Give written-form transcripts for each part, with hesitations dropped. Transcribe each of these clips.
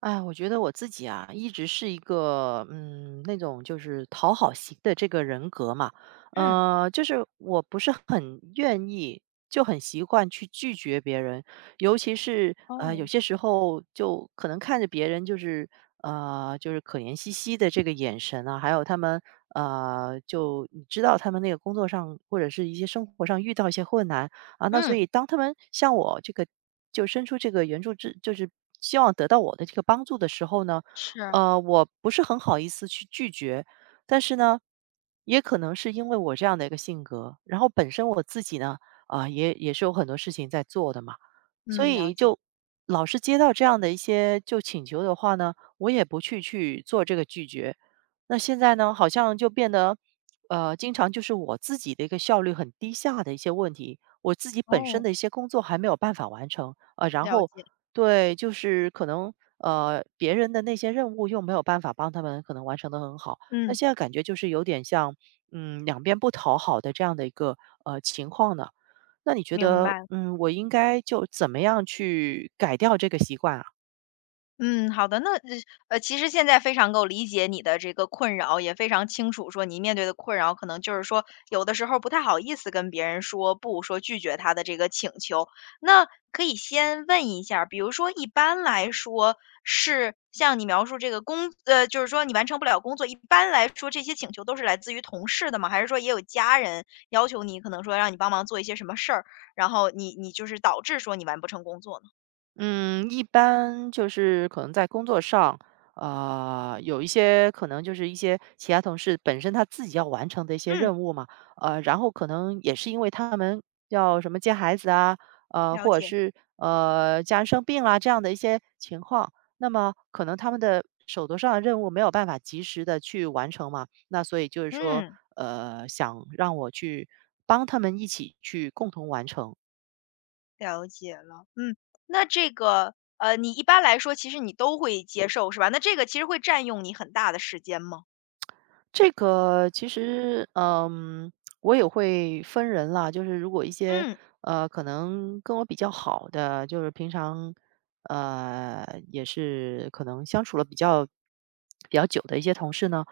哎，我觉得我自己啊，一直是一个那种就是讨好型的这个人格嘛，嗯，就是我不是很愿意，就很习惯去拒绝别人，尤其是哦，有些时候就可能看着别人就是就是可怜兮兮的这个眼神啊，还有他们就你知道他们那个工作上或者是一些生活上遇到一些困难，啊，那所以嗯，当他们向我这个就伸出这个援助之就是希望得到我的这个帮助的时候呢，是，我不是很好意思去拒绝，但是呢，也可能是因为我这样的一个性格，然后本身我自己呢，啊、也是有很多事情在做的嘛，所嗯，了以解，就老是接到这样的一些就请求的话呢，我也不去做这个拒绝。那现在呢，好像就变得经常就是我自己的一个效率很低下的一些问题，我自己本身哦，的一些工作还没有办法完成，然了后解，对，就是可能别人的那些任务又没有办法帮他们可能完成的很好，那嗯，现在感觉就是有点像两边不讨好的这样的一个情况呢。那你觉明得白。我应该就怎么样去改掉这个习惯啊？嗯，好的，那其实现在非常够理解你的这个困扰，也非常清楚说你面对的困扰，可能就是说有的时候不太好意思跟别人说不，说拒绝他的这个请求。那可以先问一下儿比如说一般来说是像你描述这个就是说你完成不了工作，一般来说这些请求都是来自于同事的吗？还是说也有家人要求你，可能说让你帮忙做一些什么事儿，然后你就是导致说你完不成工作呢？嗯，一般就是可能在工作上，有一些可能就是一些其他同事本身他自己要完成的一些嗯，任务嘛，然后可能也是因为他们要什么接孩子啊，了或者解，是家人生病啦这样的一些情况，那么可能他们的手头上的任务没有办法及时的去完成嘛，那所以就是说，嗯。想让我去帮他们一起去共同完成。了解了，嗯，那这个，你一般来说其实你都会接受是吧？那这个其实会占用你很大的时间吗？这个其实，我也会分人啦。就是如果一些嗯，可能跟我比较好的，就是平常呃，也是可能相处了比较久的一些同事呢，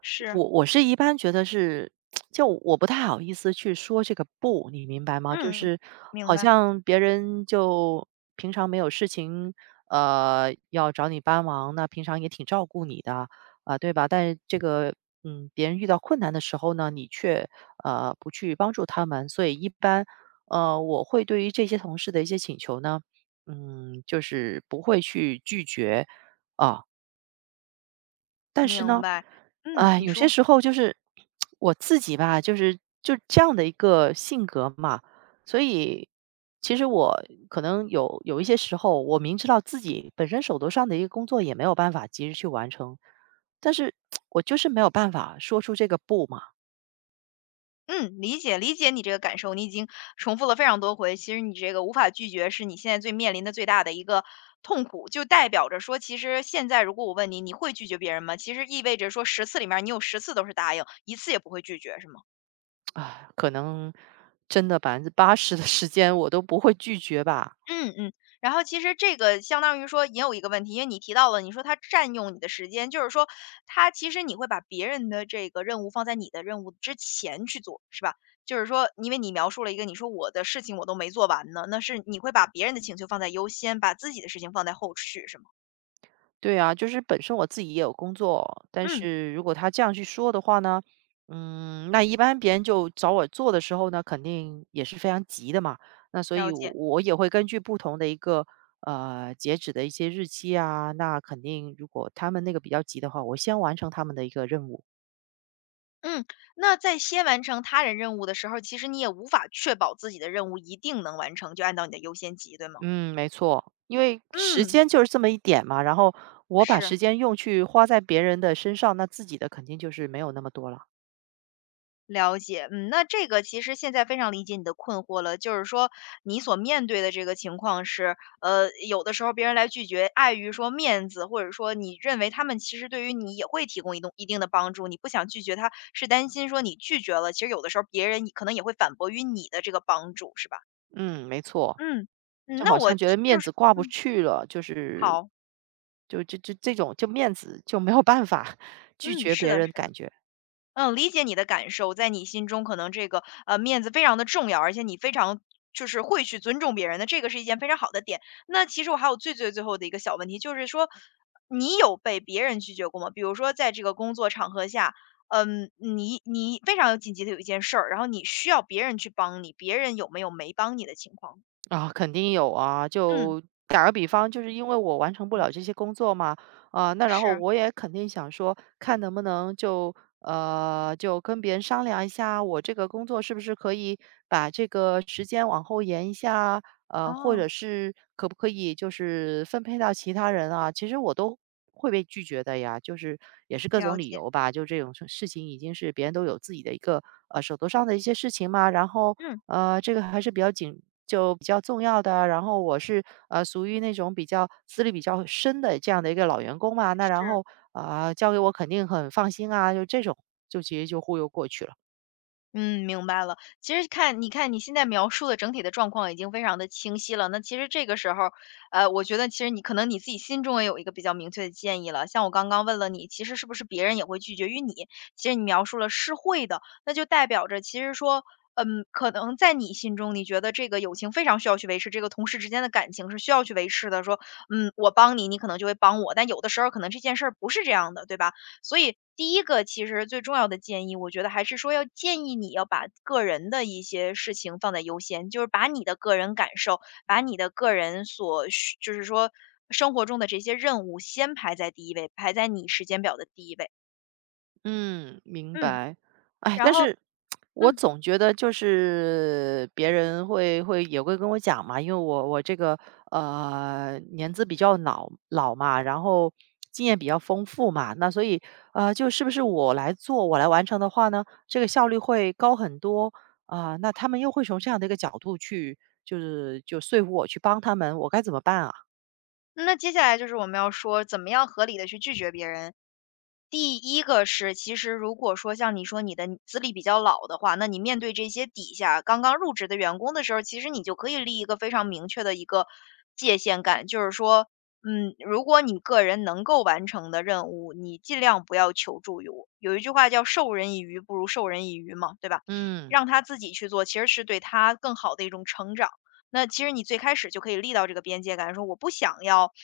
是，我是一般觉得是，就我不太好意思去说这个不，你明白吗？就嗯，是明好白像别人就平常没有事情，要找你帮忙，那平常也挺照顾你的。啊，对吧？但是这个，别人遇到困难的时候呢，你却不去帮助他们，所以一般，我会对于这些同事的一些请求呢，就是不会去拒绝啊、但是明呢，白，嗯，哎，你有些说，时候就是我自己吧，就是就这样的一个性格嘛，所以其实我可能有一些时候，我明知道自己本身手头上的一个工作也没有办法及时去完成，但是我就是没有办法说出这个不嘛，嗯，理解理解你这个感受，你已经重复了非常多回，其实你这个无法拒绝是你现在最面临的最大的一个痛苦，就代表着说，其实现在如果我问你，你会拒绝别人吗？其实意味着说十次里面你有十次都是答应，一次也不会拒绝，是吗？啊，可能真的80%的时间我都不会拒绝吧。嗯嗯，然后其实这个相当于说也有一个问题，因为你提到了，你说它占用你的时间，就是说其实你会把别人的这个任务放在你的任务之前去做，是吧？就是说，因为你描述了一个，你说我的事情我都没做完呢，那是你会把别人的请求放在优先，把自己的事情放在后续，是吗？对啊，就是本身我自己也有工作，但嗯，是如果他这样去说的话呢，那一般别人就找我做的时候呢，肯定也是非常急的嘛。那所了以我，解。我也会根据不同的一个截止的一些日期啊，那肯定如果他们那个比较急的话，我先完成他们的一个任务。嗯，那在先完成他人任务的时候，其实你也无法确保自己的任务一定能完成，就按照你的优先级，对吗？嗯，没错，因为时嗯，间就是这么一点嘛。然后我把是。时间用去花在别人的身上，那自己的肯定就是没有那么多了。了解，嗯，那这个其实现在非常理解你的困惑了，就是说你所面对的这个情况是，有的时候别人来拒绝，碍于说面子，或者说你认为他们其实对于你也会提供一定的帮助，你不想拒绝他，是担心说你拒绝了，其实有的时候别人可能也会反驳于你的这个帮助，是吧？嗯，没错。嗯嗯，就好那我像觉得就面是。子挂不嗯，去了，就是好，就就就这种就面子就没有办法拒嗯，绝是别的，人的感觉。嗯，理解你的感受，在你心中可能这个面子非常的重要，而且你非常就是会去尊重别人的，这个是一件非常好的点。那其实我还有最最最后的一个小问题，就是说你有被别人拒绝过吗？比如说在这个工作场合下，嗯，你非常有紧急的有一件事儿，然后你需要别人去帮你，别人有没有没帮你的情况？啊，肯定有啊，嗯，就打个比方，就是因为我完成不理了解，这些工作嘛，啊，那然后是，我也肯定想说，看能不能就就跟别人商量一下，我这个工作是不是可以把这个时间往后延一下或哦，者是可不可以就是分配到其他人啊？其实我都会被拒绝的呀，就是也是各种了理解，由吧。就这种情已经是别人都有自己的一个手头上的一些事情嘛，然后嗯，这个还是比较紧，就比较重要的啊。然后我是属于那种比较资历比较深的这样的一个老员工嘛，那然是。后啊、交给我肯定很放心啊，就这种就直接就忽悠过去了。嗯，明白了。其实看你现在描述的整体的状况已经非常的清晰了，那其实这个时候，我觉得其实你可能你自己心中也有一个比较明确的建议了。像我刚刚问了你，其实是不是别人也会拒绝于你，其实你描述了是会的，那就代表着其实说，嗯，可能在你心中，你觉得这个友情非常需要去维持，这个同事之间的感情是需要去维持的，说，嗯，我帮你，你可能就会帮我，但有的时候可能这件事儿不是这样的，对吧？所以第一个其实最重要的建议，我觉得还是说要建议你要把个人的一些事情放在优先，就是把你的个人感受，把你的个人所需，就是说生活中的这些任务先排在第一位位。你时间表。嗯，明嗯，嗯。白。哎，然但后是我嗯总觉得就是别人会也会跟我讲嘛，因为我这个年资比较老嘛，然后经验比较丰富嘛，那所以就是不是我来做我来完成的话呢，这个效率会高很多啊，那他们又会从这样的一个角度去就是就说服我去帮他们，我该怎么办啊？那接下来就是我们要说怎么样合理的去拒绝别人。第一个是，其实如果说像你说你的资历比较老的话，那你面对这些底下刚刚入职的员工的时候，其实你就可以立一个非常明确的一个界限感，就是说，嗯，如果你个人能够完成的任务，你尽量不要求助于我。有一句话叫“授人以鱼，不如授人以渔”嘛，对吧？嗯。让他自己去做，其实是对他更好的一种成长。那其实你最开始就可以立到这个边界感，说我不想要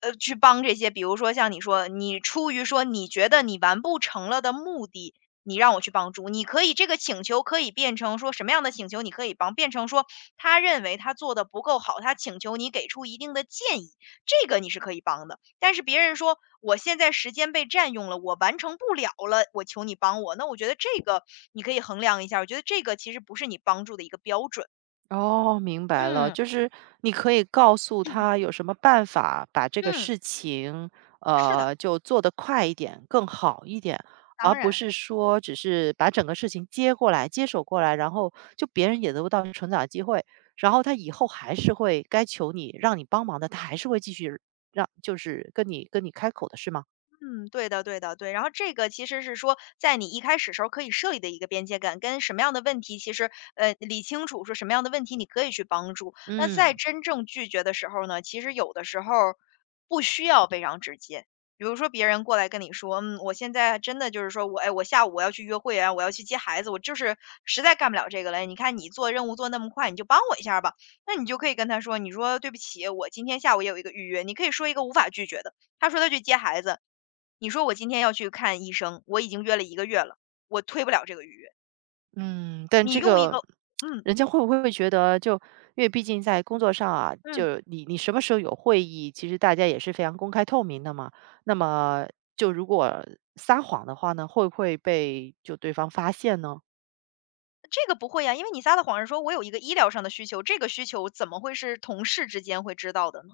去帮这些比如说像你说，你出于说你觉得你完不成了的目的，你让我去帮助，你可以这个请求可以变成说什么样的请求你可以帮，变成说他认为他做的不够好，他请求你给出一定的建议，这个你是可以帮的。但是别人说我现在时间被占用了，我完成不了了，我求你帮我，那我觉得这个你可以衡量一下我觉得这个其实不是你帮助的一个标准。哦，明白了，嗯，就是你可以告诉他有什么办法把这个嗯，事情，是的，就做得快一点，更好一点，而当不然。是说只是把整个事情接过来、接手过来，然后就别人也得不到成长的机会，然后他以后还是会该求你让你帮忙的，他还是会继续让就是跟你开口的，是吗？嗯，对的，对的，对。然后这个其实是说，在你一开始时候可以设立的一个边界感，跟什么样的问题，其实理清楚，说什么样的问题你可以去帮助。那在嗯。真正拒绝的时候呢，其实有的时候不需要非常直接。比如说别人过来跟你说，嗯，我现在真的就是说我，哎，我下午我要去约会啊，我要去接孩子，我就是实在干不了这个了。你看你做任务做那么快，你就帮我一下吧。那你就可以跟他说，你说对不起，我今天下午也有一个预约，你可以说一个无法拒绝的。他说他去接孩子，你说我今天要去看医生，我已经约了一个月了，我推不了这个预约。嗯，但你这用一个个。嗯，人家会不会觉得就因为毕竟在工作上啊，嗯。就你什么时候有会议，其实大家也是非常公开透明的嘛。那么就如果撒谎的话呢，会不会被就对方发现呢？这个不会呀，因为你撒的谎是说我有一个医疗上的需求，这个需求怎么会是同事之间会知道的呢？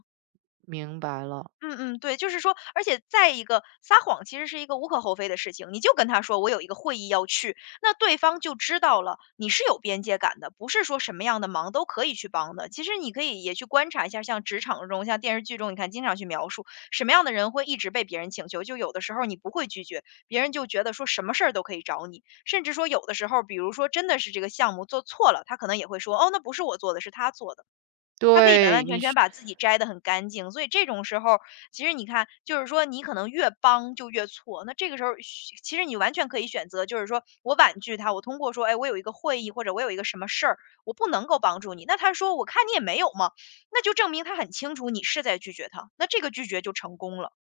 明白了，嗯嗯，对，就是说，而且再一个，撒谎其实是一个无可厚非的事情，你就跟他说我有一个会议要去，那对方就知道了你是有边界感的，不是说什么样的忙都可以去帮的。其实你可以也去观察一下，像职场中、像电视剧中，你看经常去描述什么样的人会一直被别人请求，就有的时候你不会拒绝，别人就觉得说什么事儿都可以找你，甚至说有的时候，比如说真的是这个项目做错了，他可能也会说哦，那不是我做的，是他做的。他可以完对，完你全全把自己摘得很干净，所以这种时候其实你看，就是说你可能越帮就越错。那这个时候其实你完全可以选择，就是说我婉拒他，我通过说，哎，我有一个会议或者我有一个什么事儿，我不能够帮助你。那他说，我看你也没有嘛，那就证明他很清楚你是在拒绝他，那这个拒绝就成功了。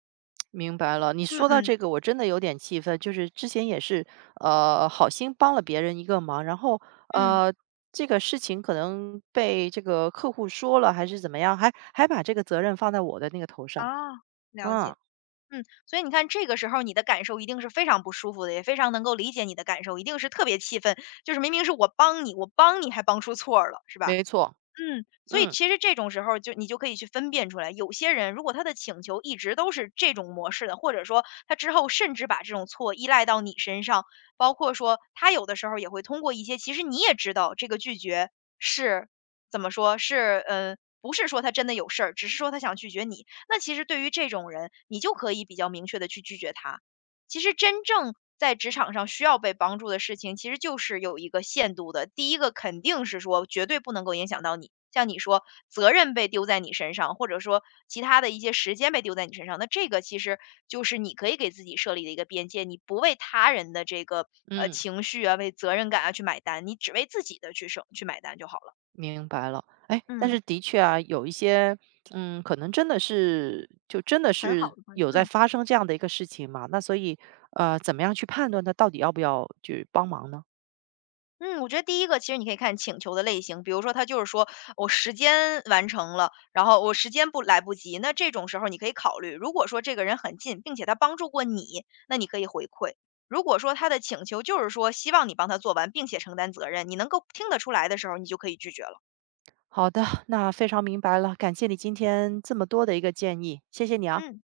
明白了，你嗯说到嗯这个，我真的有点气愤。就是之前也是，好心帮了别人一个忙，然后嗯，呃，这个事情可能被这个客户说了，还是怎么样，还把这个责任放在我的那个头啊，上。了嗯，解。嗯，所以你看这个时候你的感受一定是非常不舒服的，也非常能够理解你的感受，一定是特别气愤，就是明明是我帮你，我帮你还帮出错儿了，是吧？没错，嗯，所以嗯其实这种时候就你就可以去分辨出来，有些人如果他的请求一直都是这种模式的，或者说他之后甚至把这种错依赖到你身上，包括说他有的时候也会通过一些，其实你也知道这个拒绝是怎么说，是不是说他真的有事儿，只是说他想拒绝你。那其实对于这种人，你就可以比较明确的去拒绝他，其实真正在职场上需要被帮助的事情，其实就是有一个限度的。第一个肯定是说绝对不能够影响到你，像你说责任被丢在你身上，或者说其他的一些时间被丢在你身上，那这个其实就是你可以给自己设立的一个边界，你不为他人的这个嗯，情绪啊、为责任感啊去买单，你只为自己的去省去买单就好了。明白了。哎，但嗯，是的确啊，有一些，可能真的是，就真的很是好的观点。有在嗯。发生这样的一个事情嘛。那所以，怎么样去判断他到底要不要去帮忙呢？嗯，我觉得第一个其实你可以看请求的类型，比如说他就是说我时间完成了，然后我时间不来不及，那这种时候你可以考虑，如果说这个人很近，并且他帮助过你，那你可以回馈。如果说他的请求就是说希望你帮他做完，并且承担责任，你能够听得出来的时候，你就可以拒绝了。好的，那非常明白了，感谢你今天这么多的一个建议，谢谢你啊。嗯。